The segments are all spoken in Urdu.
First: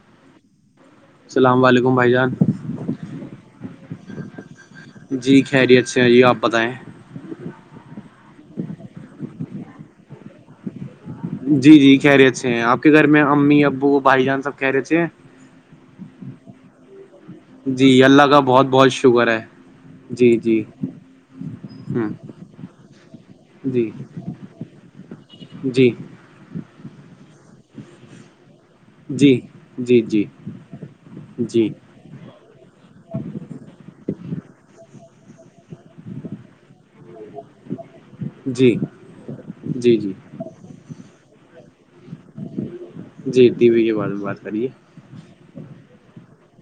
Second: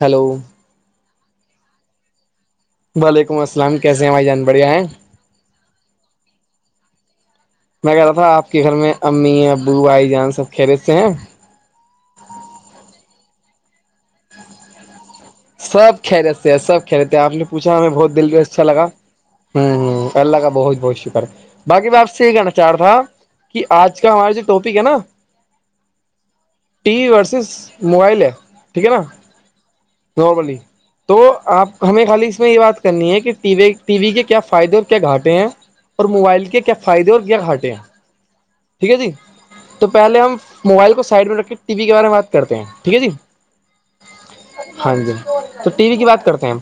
ہیلو السلام علیکم بھائی جان وعلیکم السلام کییسے ہیں ہمائی جان بڑھیا ہیں جی خیریت سے جی آپ بتائیں میں کہہ رہا تھا آپ کے گھر میں امی ابو بھائی جان سب خیریت سے ہیں جی جی خیریت سے ہیں آپ کے گھر میں امی ابو بھائی جان سب خیریت سے ہیں سب خیریت سے ہیں سب خیریت آپ پ نے پوچھا ہمیں جی بہت اللہ دل کے کا اچھا بہت لگا بہت شکر ہے ہوں ہ اللہ جی کا جی بہت بہت شکر ہے باقی میں ہ آپ سے یہ کہنا چاہ رہا تھا کہ جی آج کا ہمارے جو ٹاپک ہے نا جی ٹی وی ورسز موبائل ہے ٹھیک ہے نا جی جی جی نارملی تو جی آپ ہمیں خالی میں یہ بات کرنی ہے کہ ٹی وی کے کیا فائدے اور کیا گھاٹے ہیں اور موبائل کے کیا فائدے اور کیا گھٹے ہیں ٹھیک ہے جی تو جی جی پہلے ہم موبائل کو سائڈ میں رکھ کے ٹی وی کے بارے میں بات کرتے ہیں ٹھیک ہے جی ٹی وی کے بارے میں بات کریے ہاں جی تو ٹی وی کی بات کرتے ہیں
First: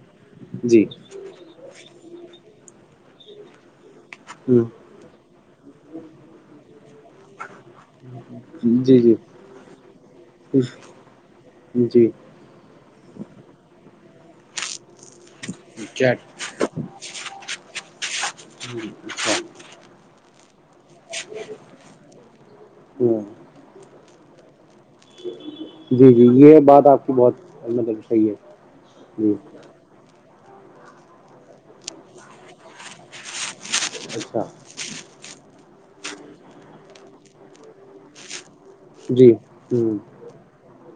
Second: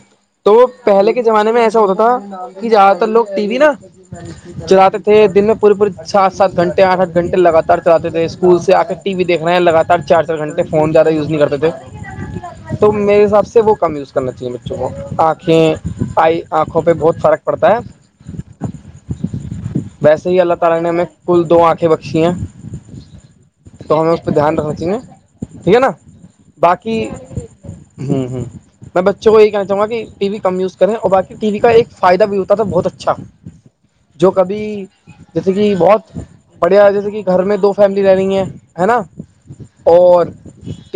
تو جی پہلے کے زمانے میں ایسا ہوتا تھا کہ زیادہ تر لوگ ٹی وی نا ہ جد تر دن میں پوری پوری سات سات گھنٹے آٹ آٹھ گھنٹے لگاتار چلے تھے اسکول سے آ کے جی ٹی جی وی دیکھے ہیں لگاتار چار چار گھنٹے فون زیادہ یوز نہیں کرتےے جی تو میرے حساب سے وہ کم یوز کرنا چاہیے بچوں کو آ کھیں کیا آئی آنکھوں پہ بہت فرق پڑتا ہے اچھا ویسے اللہ تعالی نے ہمیں کل دو آنکھیں بخشی ہے ہوں تو ہمیں اس پہ دھیان رکھنا چاہ نا ٹھیک ہے نا جی جی یہ بات باقی آپ کی بہت مطلب ہ صحیح ہے ہ میں بچوں جی کو یہی کہنا جاں ٹی وی کم یوز کریں اور باقی ٹی وی کا ایک فائدہ بھی ہوتا تھا بہت اچھا جو اچھا کبھی جیسے کہ بہت بڑھیا جیسے کہ گھر میں دو فیملی رہ رہی ہے ہے نا جی ہ ہ اور ٹ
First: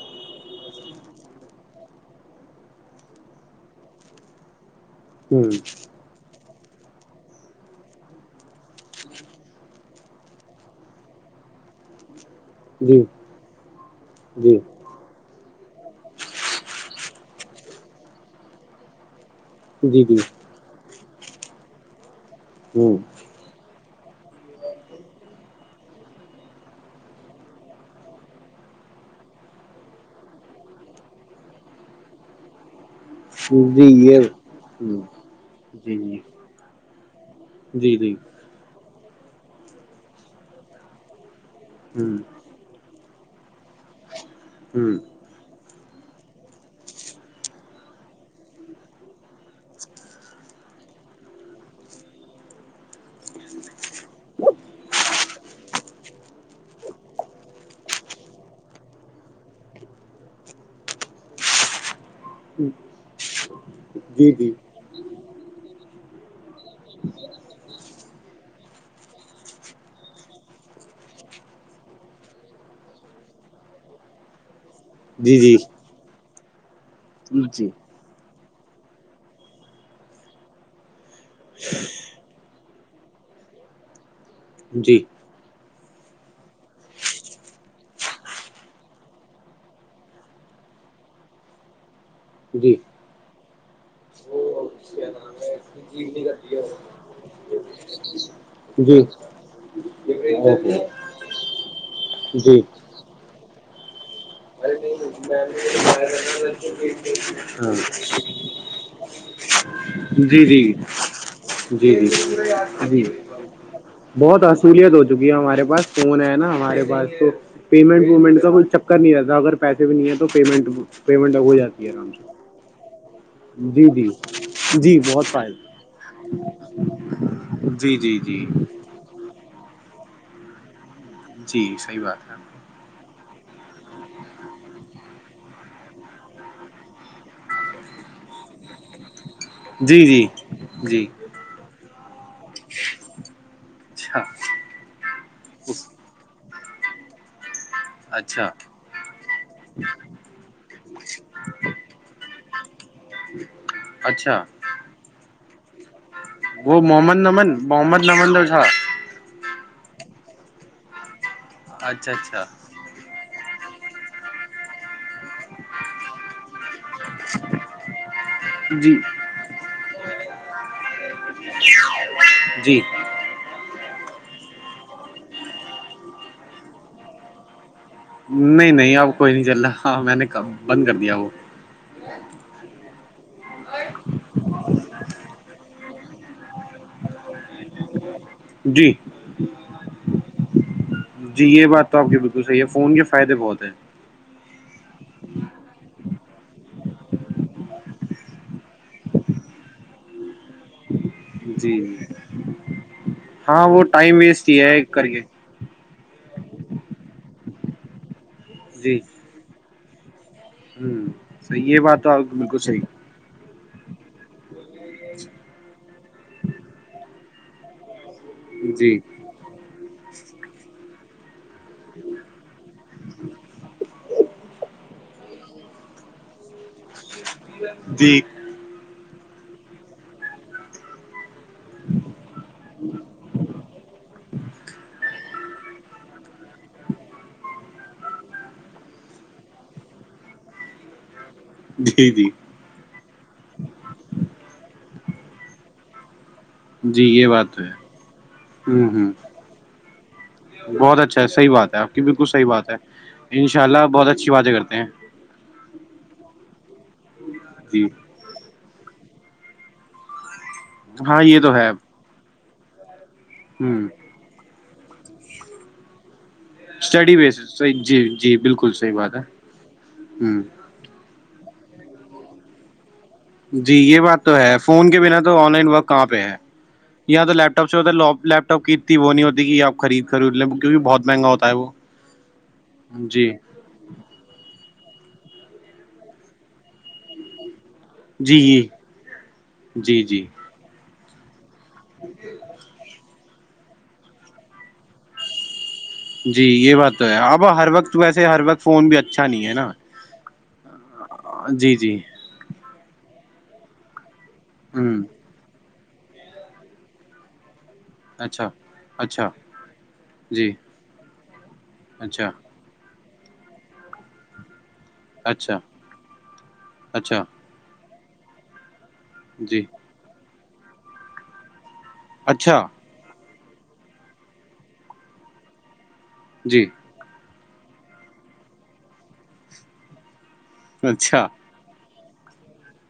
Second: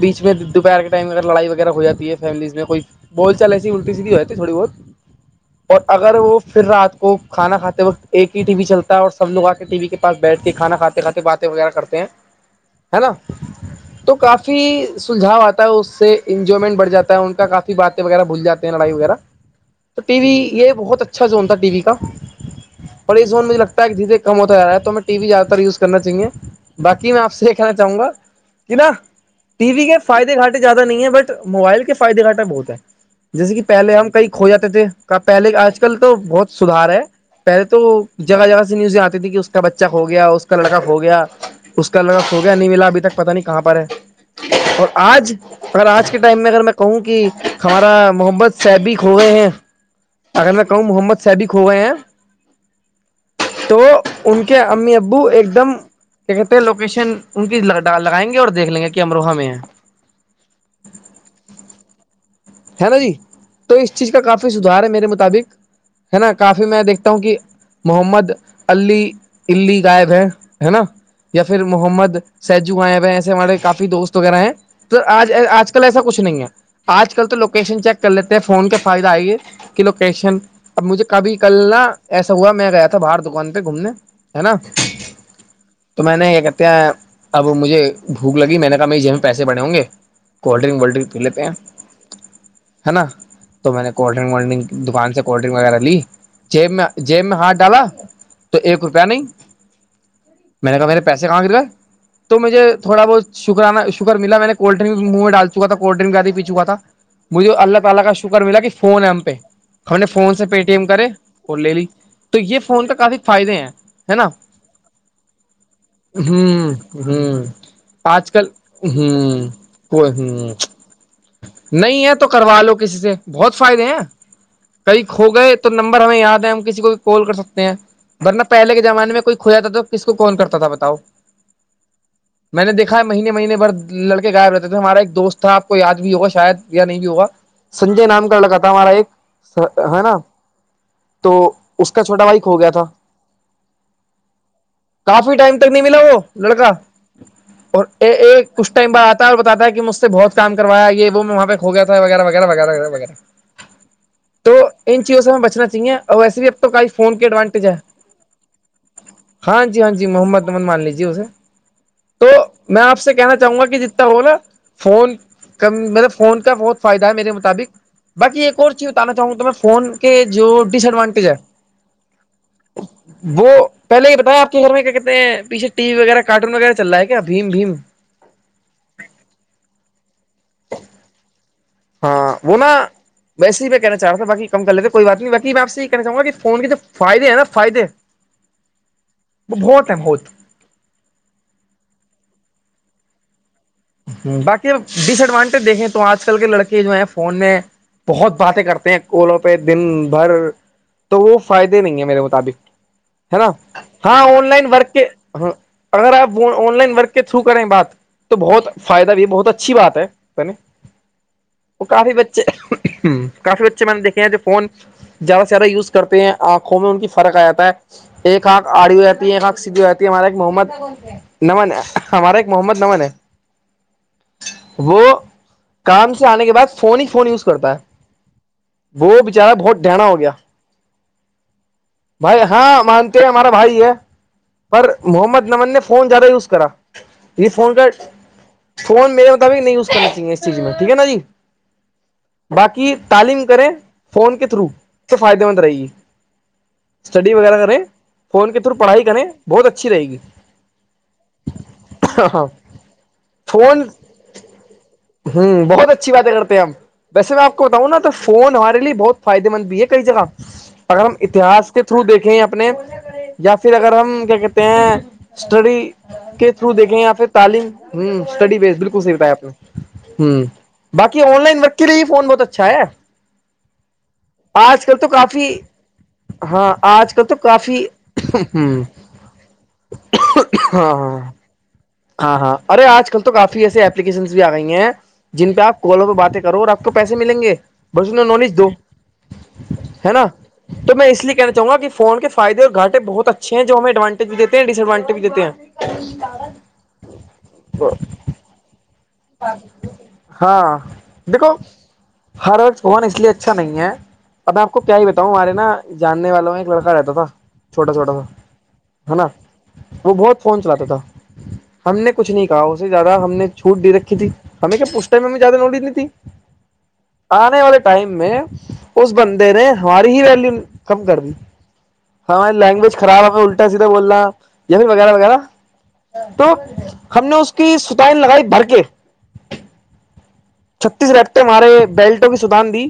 بیچ میں دوپہر کے ٹائم میں اگر لڑائی وغیرہ ہو جاتی ہے فیملیز میں کوئی بول چال ایسی الٹی سیدھی ہوئے تھوڑی بہت جی اور اگر وہ پھر رات کو کھانا کھاتے وقت ایک ہی ٹی وی چلتا ہے اور سب سب لوگ کے ٹی وی کے پس بیٹھ کے کھانا کھاتے کھاتے باتیں وغیرہ کرتے ہیں ہے نا جی تو کافی سلجھاؤ آتا اس سے انجوائمنٹ بڑ جاتا ہے ان کافی باتیں وغیرہ بھول جات ہیں لڑائی وغیرہ تو جی جی ٹی وی یہ بہت اچھا زون تھا ٹی وی کا ہوں اور یہ زون مجھے لگتا ساری چیزیں کم ہوتی جا رہی ہے تو میں ٹی وی زیاد تر یوز کرنا چاہیے بقی میں آپ سے کیا چاہوں گا کہ نا ٹی وی کے فائدے گھٹے زیادہ نہیں ہے بٹ موبائل کے فائدے گھٹا بہت ہے جیسے کہ جی پہلے ہم یہ کئی کھو جاتے تھے ہوں پہلے آج جی کل جی تو بہت سدار ہے پہلے تو جی جی جگہ جگہ نیوز آتی تھی کہ اس کا بچہ کھو گیا اس کا لڑکا کھو گیا اس کا ہوں لڑکا س نہیں ملا ابھی تک پتا نہیں کہاں پر ہے اور ہوں آج مگر آج کے ٹائم میں اگر میں کہوں کہ ہمارا محمد صاحب کھو گئے ہیں اگر میں کہوں محمد صیبق ہو گئے ہیں تو ان کے امی ابو ایک دم کیا کہتے ہیں لوکیشن ان کی لگائیں گے اور دیکھ لیں گے کہ امروہ میں ہے ہے نا جی تو اس چیز کا جی جی کافی سدھار ہے میرے مطابق ہے نا کافی میں دیکھتا ہوں کہ محمد علی علی غائب ہیں ہے نا یا پھر محمد سیجو آئے ہوئے ایسے ہمارے کافی دوست وغیرہ ہیں تو آج جی جی جی آج کل ایسا کچھ نہیں ہے آج کل تو لوکیشن چیک کر لیتے ہیں فون کے فائدہ آئےے کہ لوکیشن اب مجھے کبھی کل نا ایسا ہوا میں گیا تھا باہر دکان پہ گھومنے ہے نا جی جی تو میں نے یہ کہتے ہیں اب مجھے بھوک لگی میں نے کہا می جی میں پسے بڑے ہوں گے کولڈ ڈرن ووللڈرن پے لیتے ہیں جی ہے نا تو میں نے کولڈ ڈرنگ وڈرنگ دکان سے کولڈ ڈرنک وغیرہ لی جیب میں جیب میں ہاتھ ڈالا تو ایک جی جی روپیہ نہیں میں نے کہا میرے پیسے کم کر گ تو مجھے تھوڑا بہت شکرانہ شر شک ملا میں نے کولڈ ڈرک منہ میں ڈال چکا تھا کوڈ ڈرک کاد پی چکا تھا مجھے ہاں اللہ تعالی کا شکر ملا کہ فون ہے ہم پہ ہم نے فون جی سے جی پے ٹی ایم کرے اور لے لی جی جی تو یہ فون کا جی کافی فائدے ہیں ہے نا بہت اصولیت ہو چکی ہے ہمارے پاس فون ہے نا ہوں ہمارے پاس تو ہوں پیمنٹ آج وومنٹ کل کا کوئی چکر نہیں رہتا ہوں اگر پیسے بھی کو نہیں ہے تو ہ پیمنٹ پیمنٹ ہو جاتی ہے نہیں آرام تو سے کروا لو کسی سے بہت فائدے جی ہیں جی جی کئی بہت کو گئے فائدہ تو نمبر ہمیں یاد ہے ہم کسی کو بھی کال کر سکتے ہیں جی جی جی ورنہ پہلے کے زمانے میں کوئی کھویا تھا تو کس کون کرتا تھا بتاؤ جی صحی بات ہے میں نے دیکھا ہے مہینے مہینے بھر لڑکے غائب رہتے تھے ہمارا ایک دوست تھا آپ کو یاد بھی ہوگا شاید یا نہیں بھی ہوگا سنجے نام لڑکا تھا ہمارا ایک جی ہے نا جی جی تو اس کا چھوٹا بھائی کھو گیا تھا اچھا کافی ٹائم تک نہیں ملا وہ لڑکا اور اچھا ایک کچھ ٹائم بعد آتا ہے اور بتاتا ہے کہ مجھ سے بہت کام کرایا یہ وہ وہاں پہ ہو گیا تھا ہے وغیرہ وغیرہ وغیرہ وغہ وغیرہ اچھا تو ان چیزوں سے ہم بچنا چاہیے اور ویسے بھی اب تو وہ کئی محمد فون کی نمن ایڈوانٹیج ہے محمد نمن جو تھا ہاں جی ہاں جی محمد مان لیجیے اسے اچھا تو اچھا میں آپ سے کہنا چاہوں گا کہ جتنا ہو نا فون کم مطلب فون کا بہت فائدہ ہے میرے مطابق باق ایک اور چیز جی بتانا چاہوں گا تو میں فون کے جو ڈس ایڈوانٹیج ک جی ج وہ پہلے یہ بتایا آپ کے گھر میں کیا کہتے ہیں پیچھے ٹی وی وغیرہ کارٹون وغیرہ چل رہا ہے کیا بھیم بھیم نہیں نہیں اب کوئی نہیں چل رہا ہاں میں نے بند کر دیا وہ ہاں وہ نا ویسے ہی میں کہنا چاہ رہا تھا باقی کم کر لیتے کوئی بات نہیں باقی میں آپ سے یہ کہنا چاہوں گا کہ فون کے تو فائدے ہیں نا فائدے جی وہ بہت ہیں بہت جی یہ بات تو آپ کے بالکل صحیح ہے فون کے فائدے بہت ہیں باقی ڈس ایڈوانٹیج دیکھیں تو آج کل کے لڑکے جو ہیں فون میں بہت باتیں کرتے ہیں کوولوں پہ دن بھر تو وہ جی فائدے نہیں ہے میرے مطابق ہے نا ہاں وہ ٹائم ہاں آن ویسٹ ہی لائن ہے ورک کے کر ہاں اگر آپ آن لائن ورک کے تھرو کریں بات تو بہت جی فائدہ بھی ہے بہت اچھی بات ہے ہوں صحیح یہ وہ بات تو کافی آپ کی بچے بالکل صحیح کافی بچے میں نے دیکھے ہیں جو فون زیادہ سے زیادہ یوز کرتے ہیں آنکھوں میں ان کی فرق آ جاتا ہے ایک آنکھ آڑی جی ہو آتی ہے ایک آنکھ سیدھی ہو جاتی ہے ہمارا ایک محمد نمن ہمارا ایک محمد نمن ہے وہ کام سے آنے کے بعد فون ہی فون یوز کرتا ہے جی وہ بچارا بہت ڈہنا ہو گیا بھائی ہاں مانتے ہیں ہمارا بھائی ہے پر محمد نمن نے فون زیادہ یوز کرا یہ فون کا فون میرے مطابق نہیں یوز کرنا چاہیے اس چیز میں ٹھیک ہے نا جی جی جی باقی تعلیم کریں فون کے تھرو تو فائدے مند رہے گی جی یہ اسٹڈی بات وغیرہ ہے کریں فون کے تھرو ہوں پڑھائی ہوں کریں بہت اچھی رہے گی بہت اچھا ہے صحیح بات ہے آپ کی بالکل صحیح ہاں بات ہے ان شاء اللہ فون بہت اچھی باتیں کرتے ہیں ہوں بہت اچھی بات کرتے ہیں ہم ویسے میں آپ کو جی بتاؤں نا تو فون ہمارے لیے بہت فائدے مند بھی ہے کئی جگہ اگر ہم ہاں یہ تو ہے اتہاس کے تھرو دیکھیں اپنے یا پھر ہوں اگر ہم کیا کہتے ہیں اسٹڈی کے تھرو دیکیں یا اسٹڈی پھر بیسس تعلیم جی جی اسٹڈی بیس بالکل صحیح بات ہے بتیا آپ نے ہ باقی آن لائن ورک کے لئے فون بہت اچھا ہے جی یہ بات تو ہے آج فون کل کے بنا تو کافی آن لائن ورک کہاں پہ ہے ہاں آج کل یا تو لیپٹاپ سے کافی ہوتا ہے لیپٹاپ ہاں کی اتنی وہ نہیں ہوتی کہ آپ خرید خرود لیں کیونکہ ہاں بہت مہنگا ہوتا ہے وہ ہاں ہاں ارے آج کل جی تو کافی ایسے ایپلیکیشنس بھی آ گئی ہیں جن پہ آپ کالوں پہ باتیں کرو اور آپ کو پیسے ملیں گے [inaudible] جی جی جی جی تو میں اس لیے کہنا چاہوں گا کہ فون کے فائدے اور گھاٹیں بہت اچھے ہیں جو ہم اڈوانٹیج دیتے ہیں ڈسڈوانٹیج دیتے ہیں جی یہ بات تو ہے اب ہر وقت ویسے ہر وقت فون بھی اچھا نہیں ہے نا ہاں دیکھو جی جی ہر وقت فون اس لیے اچھا نہیں ہے اب میں آپ کو کیا ہوں ہی بتاؤں ہمارے نا جاننے والوں میں ایک لڑکا رہتا تھا چھوٹا چھوٹا تھا اچھا ہے نا اچھا وہ بہت جی فون چلاتا تھا ہم نے اچھا کچھ نہیں کہا اسے زیادہ ہم نے چھوٹ د رکھی تھی ہمیں کیا پوچھ میں زیادہ اچھا نوٹ نہیں تھی اچھا آنے والے ٹائم میں اس بندے جی نے ہماری ہی ویلو کم کرنی ہماری اچھا لینگویج خراب الٹا سیدھا بولنا یا وغیرہ وغیرہ تو جی ہم نے اس کی ستاائن لگائی بھر کے چھتیس اچھا گڑھ ت ہمارے بیلٹوں کی سدان دی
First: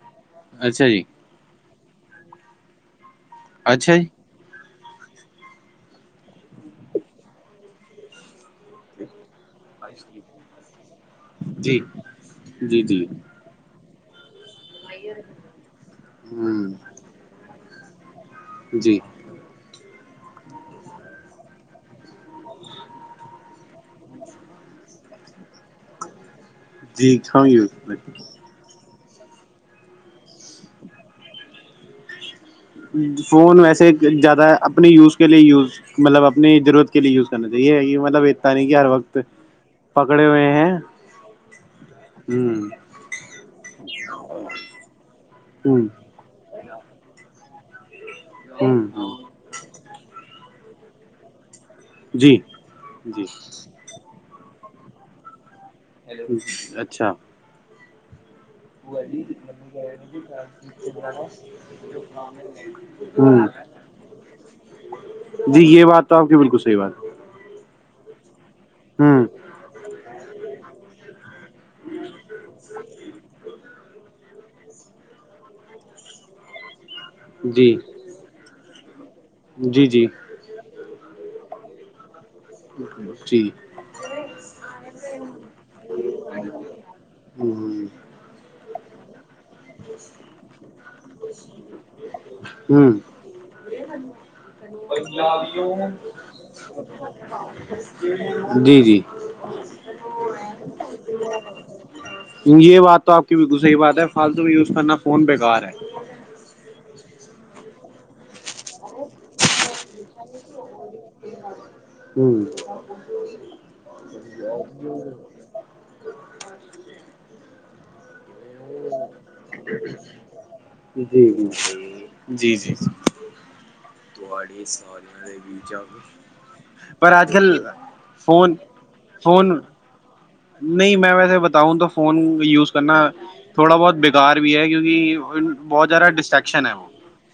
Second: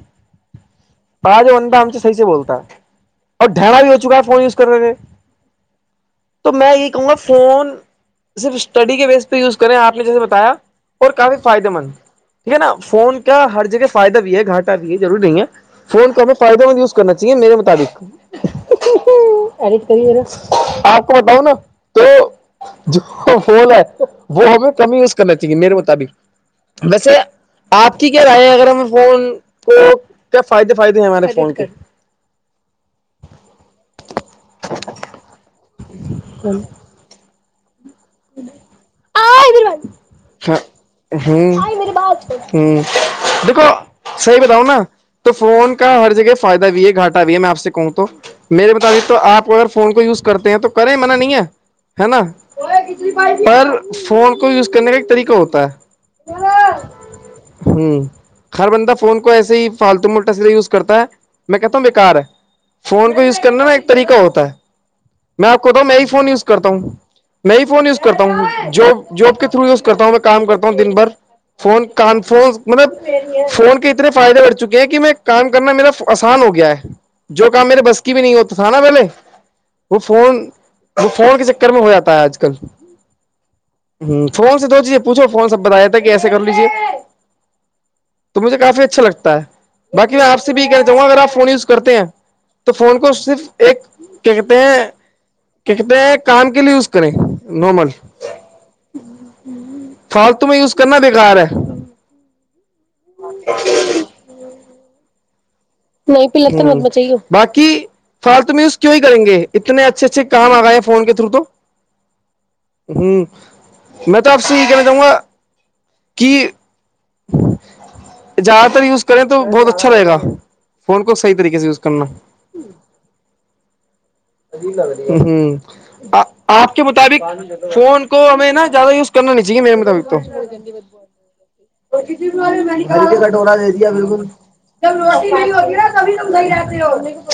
اچھا جی پا جو انڈا ہم سے صحیح سے بولتا ہے اور اچھا ڈھرا بھی ہو جی چکا ہے فون یوز کرنے میں تو میں یہی کہوں گا فون صرف اسٹڈی کے بیس پہ یوز کریں اچھا آپ نے جی جیسے بتایا کافی فائدے جی مند ٹھیک ہے نا جی جی فون کا ہر جگہ فائدہ بھی ہے گھاٹ بھی ہے ضرور نہیں ہے فون کا وہ فائدہ مند یوز ہ کرنا چاہیے میرے مطابق جی ایڈٹ کریے نا آپ کو بتاؤ نا تو جو فول ہے وہ ہمیں کم یوز کرنا چاہیے میرے مطابق ویسے جی ہاں آپ کی کیا یوز رائے اگر ہم فون کو کیا فائدے فائدے ہیں ہمارے فون کے فون ویسے زیادہ اپنے یوز کے لیے یوز مطلب اپنی ضرورت کے لیے یوز کرنا چاہیے کہ مطلب اتنا نہیں کہ ہر وقت پکڑے ہوئے ہ ہیں ہوں ہ ہ دیکھو صحیح بتاؤ نا تو فون ہ کا ہر جگہہ فائدہ بھی ہے گاٹا بھی ہے میں آپ سے کہوں تو ہ میرے مطابق ہ تو آپ اگر فون کو یوز کرتے ہیں تو کریں من نہیں ہے ہے نا جی جی پر فون کو یوز کرنے کا ایک طریقہ ہوتا ہے اچھا ہوں ہر بندہ ہ فون کو ایسے ہی فالتو میں اولٹا سیدا یوز کرتا ہے میں کہتا ہوں بےیکار ہے فون کو یوز کرنا نا ایک طریقہ ہوتا ہے میں آپ جی کوتاؤ یہ میں ہی بات تو فون آپ کی یوز بالکل کرتا صحیح ہوں بات میں ہی فون یوز کرتا ہوں جب ہ جب کے تھرو یوز کرتا ہوں میں کام کرتا ہوں دن بھر فون کان فون مطلب فون کے اتنے فائدے اٹھ چکے ہیں کہ میں کام کرنا میرا آسان ہو گیا ہے جو کام جی میرے بس کی بھی نہیں ہوتا تھا نا پہلے جی وہ جی فون وہ فون کے چکر میں ہو جآ ہے آج کل جی ہ فون سے تو چیزیں پوچھو فون سے بتایا تھا کہ ایسے کر لیجیے ہ تو مجھے کافی اچھا لگتا ہے باقی میں آپ سے بھی یہ کہنا چاہوں گا اگر آپ فون یوز کرتے ہیں تو ہ فون کو صرف ایک کیا کہتے ہیں کیا کہتے ہیں کام کے لیے یوز کریں نارمل جی جی فالتو میں یوز کرنا بےکار ہے یہ بات تو آپ کی بلکل صحع بات ہے فالتو بھی یوز کرنا فون بیکار ہے نہیں پل تو م چاہیے باقی فالتو میںز کیوں ہی کریں گے اتنے اچھے اچھے کام آگئے ہیں فون کے تھرو تو ہوں ہوں میں تو آپ سے یہ کہنا چاہوں گا کہ [inaudible] زیادہ تر یوز کریں تو بہت اچھا رہے گا فون کو جی صحیح طریقے جی سے یوز کرنا جی جی [inaudible] ہ آپ کے پر مطابق آج کل فون کو ہمیں فون نا زیادہ یوز کرنا نہیں فون سے میرے مطاببق تو نہیں میں ویسے بتا تو فون جب یوز کرنا تھوڑا بہت بیکار بھی ہے روٹی کیونکہ نہیں ہوتی نا بہت زیادہ تبھی تم صحیح ڈسٹریکشن ہے رہتے وہ ہو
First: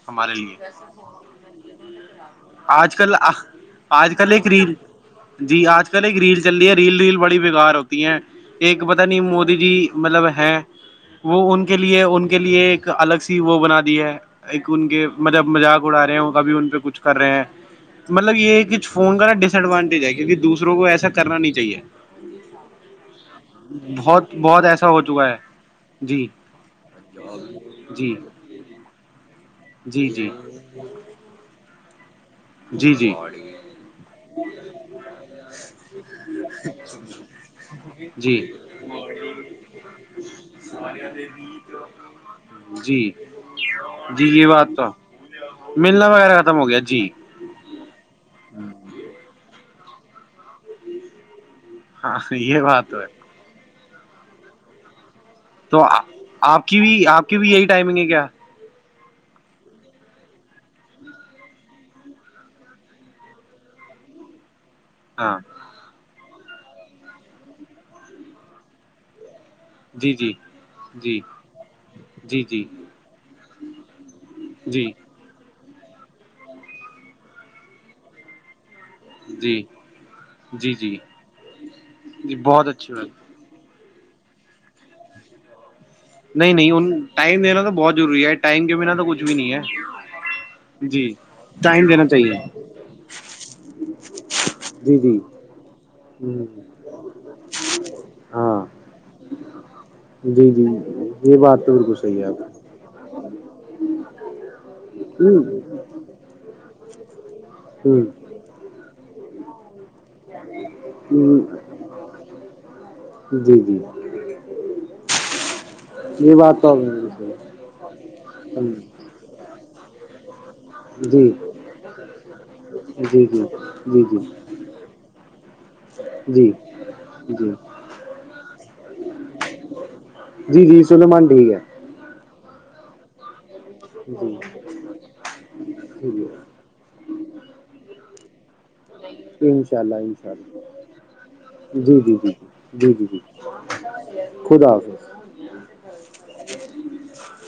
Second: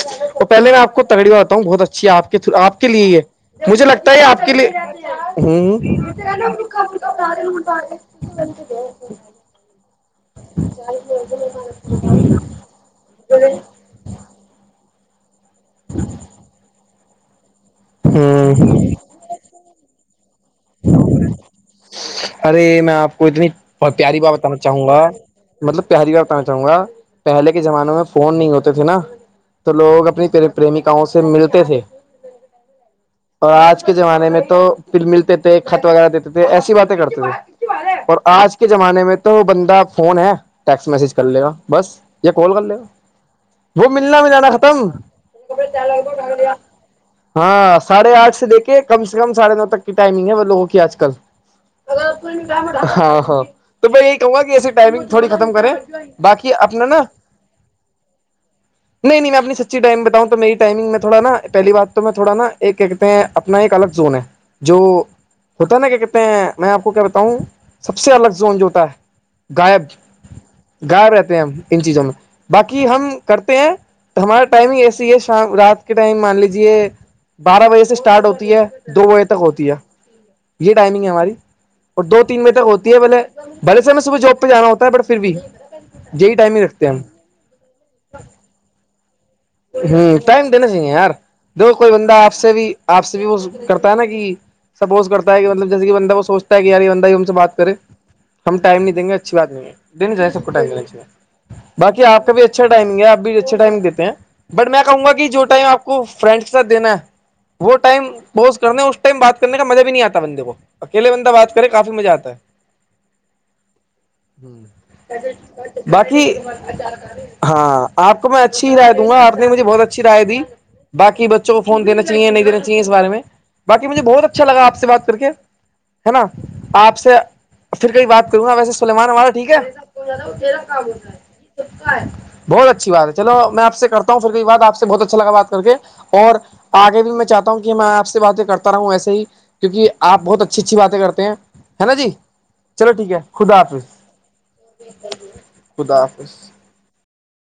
ہمارے تو لیے پہلے میں آپ کو تگڑی بات بتاؤں بہت اچھی ہے آپ کے آپ کے آج لیے کل ہی ہے مجھے لگتا آج ہے کل آپ ایک کے لیے ریل جی ہوں آج کل ایک ریل چل رہی ہے ریل ریل بڑی بےگار ہوتی ہے ایک پت نہیں مودی جی مطلب ہے وہ ان کے لیے ان کے لیے ایک الگ سی وہ بنا دی ہے ایک ان کے مطلب مذاق اڑا رہے ہیں کبھی ان پہ کچھ کر رہے ہیں مطلب یہ ہوں کچھ فون کا نا ڈس ایڈوانٹیج ہے کیونکہ دوسروں کو ایسا کرنا نہیں چاہیے ارے میں آپ کو اتنی پیاری بات بہت بتانا بہت چاہوں ایسا گا ہو چکا ہے مطلب پہلی بار جی کہنا چاہوں گا پہلے کے زمانے میں جی فون نہیں ہوتے تھے نا تو لوگ جی اپنی جی پریمکاؤں سے ملتے تھے جی جی اور آج کے زمانے میں تو پھر ملتے تھے خط وغیرہ دیتے تھے ایسی بات کرتے تھے اور جی آج کے زمانے میں تو بندہ فون ہے ٹیکسٹ میسج کر لے گا بس کال کر لو جی وہ ملنا جی یہ جانا بات ختم تو چل ملنا وغیرہ کرا ختم ہو گیا جی ہاں ساھے آٹھ سے دیکھے کم سے کم سڑھے نو تک کی ٹائمنگ ہے وہ لوگوں کی آج کل ہاں یہ بات تو ہے ہاں ہاں تو میں یہی کہوں گا کہ ایسی ٹائمنگ تھوڑی ختم کریں تو باقی آپ کی اپنا نا بھی آپ کی بھی یہی ٹائمنگ ہے کیا نہیں نہیں میں اپنی سچی ٹائم بتاؤں تو میری ٹائمنگ میں تھوا نا پہلی بات تو میں تھوڑا نا ایک کیا کہتے ہیں اپنا ایک الگ زون ہے جو ہاں ہوتا ہے نا کیا کہتے ہیں میں آپ کو کیا بتاؤوں سب سے الگ زون جو ہوتا ہے غائب جی جی گغائار جی رہتے ہیں ہم ان چیزوں میں جی جی باقی ہم کرتے ہیں ہمارا ٹائمنگ جی ایسی ہے شام رات کے ٹائم مان لیجے بارہ بجے سے اسٹارٹ ہوتی ہے دو بجے تک جی ہوتی ہے جی یہ جی ٹائمنگ ہے ہماری دو جی تین تک بہت ہوتی اچھی ہے بولے بات بھلے سےم میں صبح جاب پہ جانا ہوتا ہے بٹ پھر بھی یہی نہیں ٹائم ہی رکھتے نہیں ہیں ہم ٹائم دین تو بہت ضروری ہے ٹائم کے بنا تو کچھ بھی نہیں ہے ٹائم دنے چاہیے جی یار دیک ٹائم کوئی دینا بندہ آپ چاہیے سے بھی آپ سے بھی وہ کرتا ہے نا کہ جی سپوز جی کرتا ہے کہ مطل جیسے کہ بندہ وہ سوچتا ہے کہ یہ بندہ ہی ہم سے بات کرے ہم ہاں ٹائ نہیں دیں گے اچھی بات نہیں جسا جی کوٹے جی یہ بات تو بالکل باقی صحیح ہے آپ کا بھی اچھا ٹائمگ ہے آ بھی اچھا ٹائم دیتے ہیں بٹ میں کہوں گا کہ ہ جوٹا آپ کو فرینڈ کے ساتھ دینا ہے وہ ٹائم ہ بوز کرنا ہے اس ٹائم بات کرنے کا مزہ بھی نہیں آتا بندے کو اکیلے بندہ بات کرے کافی مزہ آتا ہے جی جی باقی یہ بات تو جی ہاں آپ کو میں اچھی ہی رائے آرنے مجھے بہت اچھی رائے دی بھای جی بچوں کو فون دیینا چاہیے نہیں دین چاہے اس بارے میں جی جی جی بقی مجھے جی بہت اچھا لگا سے بات کر کے ہے نا جی آپ سے جی پھر کیں بات کروں گا ویسے سلیمان ہمارا ٹھیک ہے جی جی سلیمان ٹھیک ہے بہت اچھی بات ہے چلو میں آپ سے کرتا جی ہوں پھر جی کئی بات آپ سے بہت اچھا لگا بات کر کے اور آگے بھی میں چاہتا ہوں کہ میں آپ سے باتیں کرتا رہا ہوں و ایسے ہی جی انشاء کیونکہ اللہ آ انشاء بہت اللہ اچھی اچھی باتیں کرتے ہیں ہے نا جی چلو ٹھیک ہے خدا حافظ خدا حافظ خدا حافظ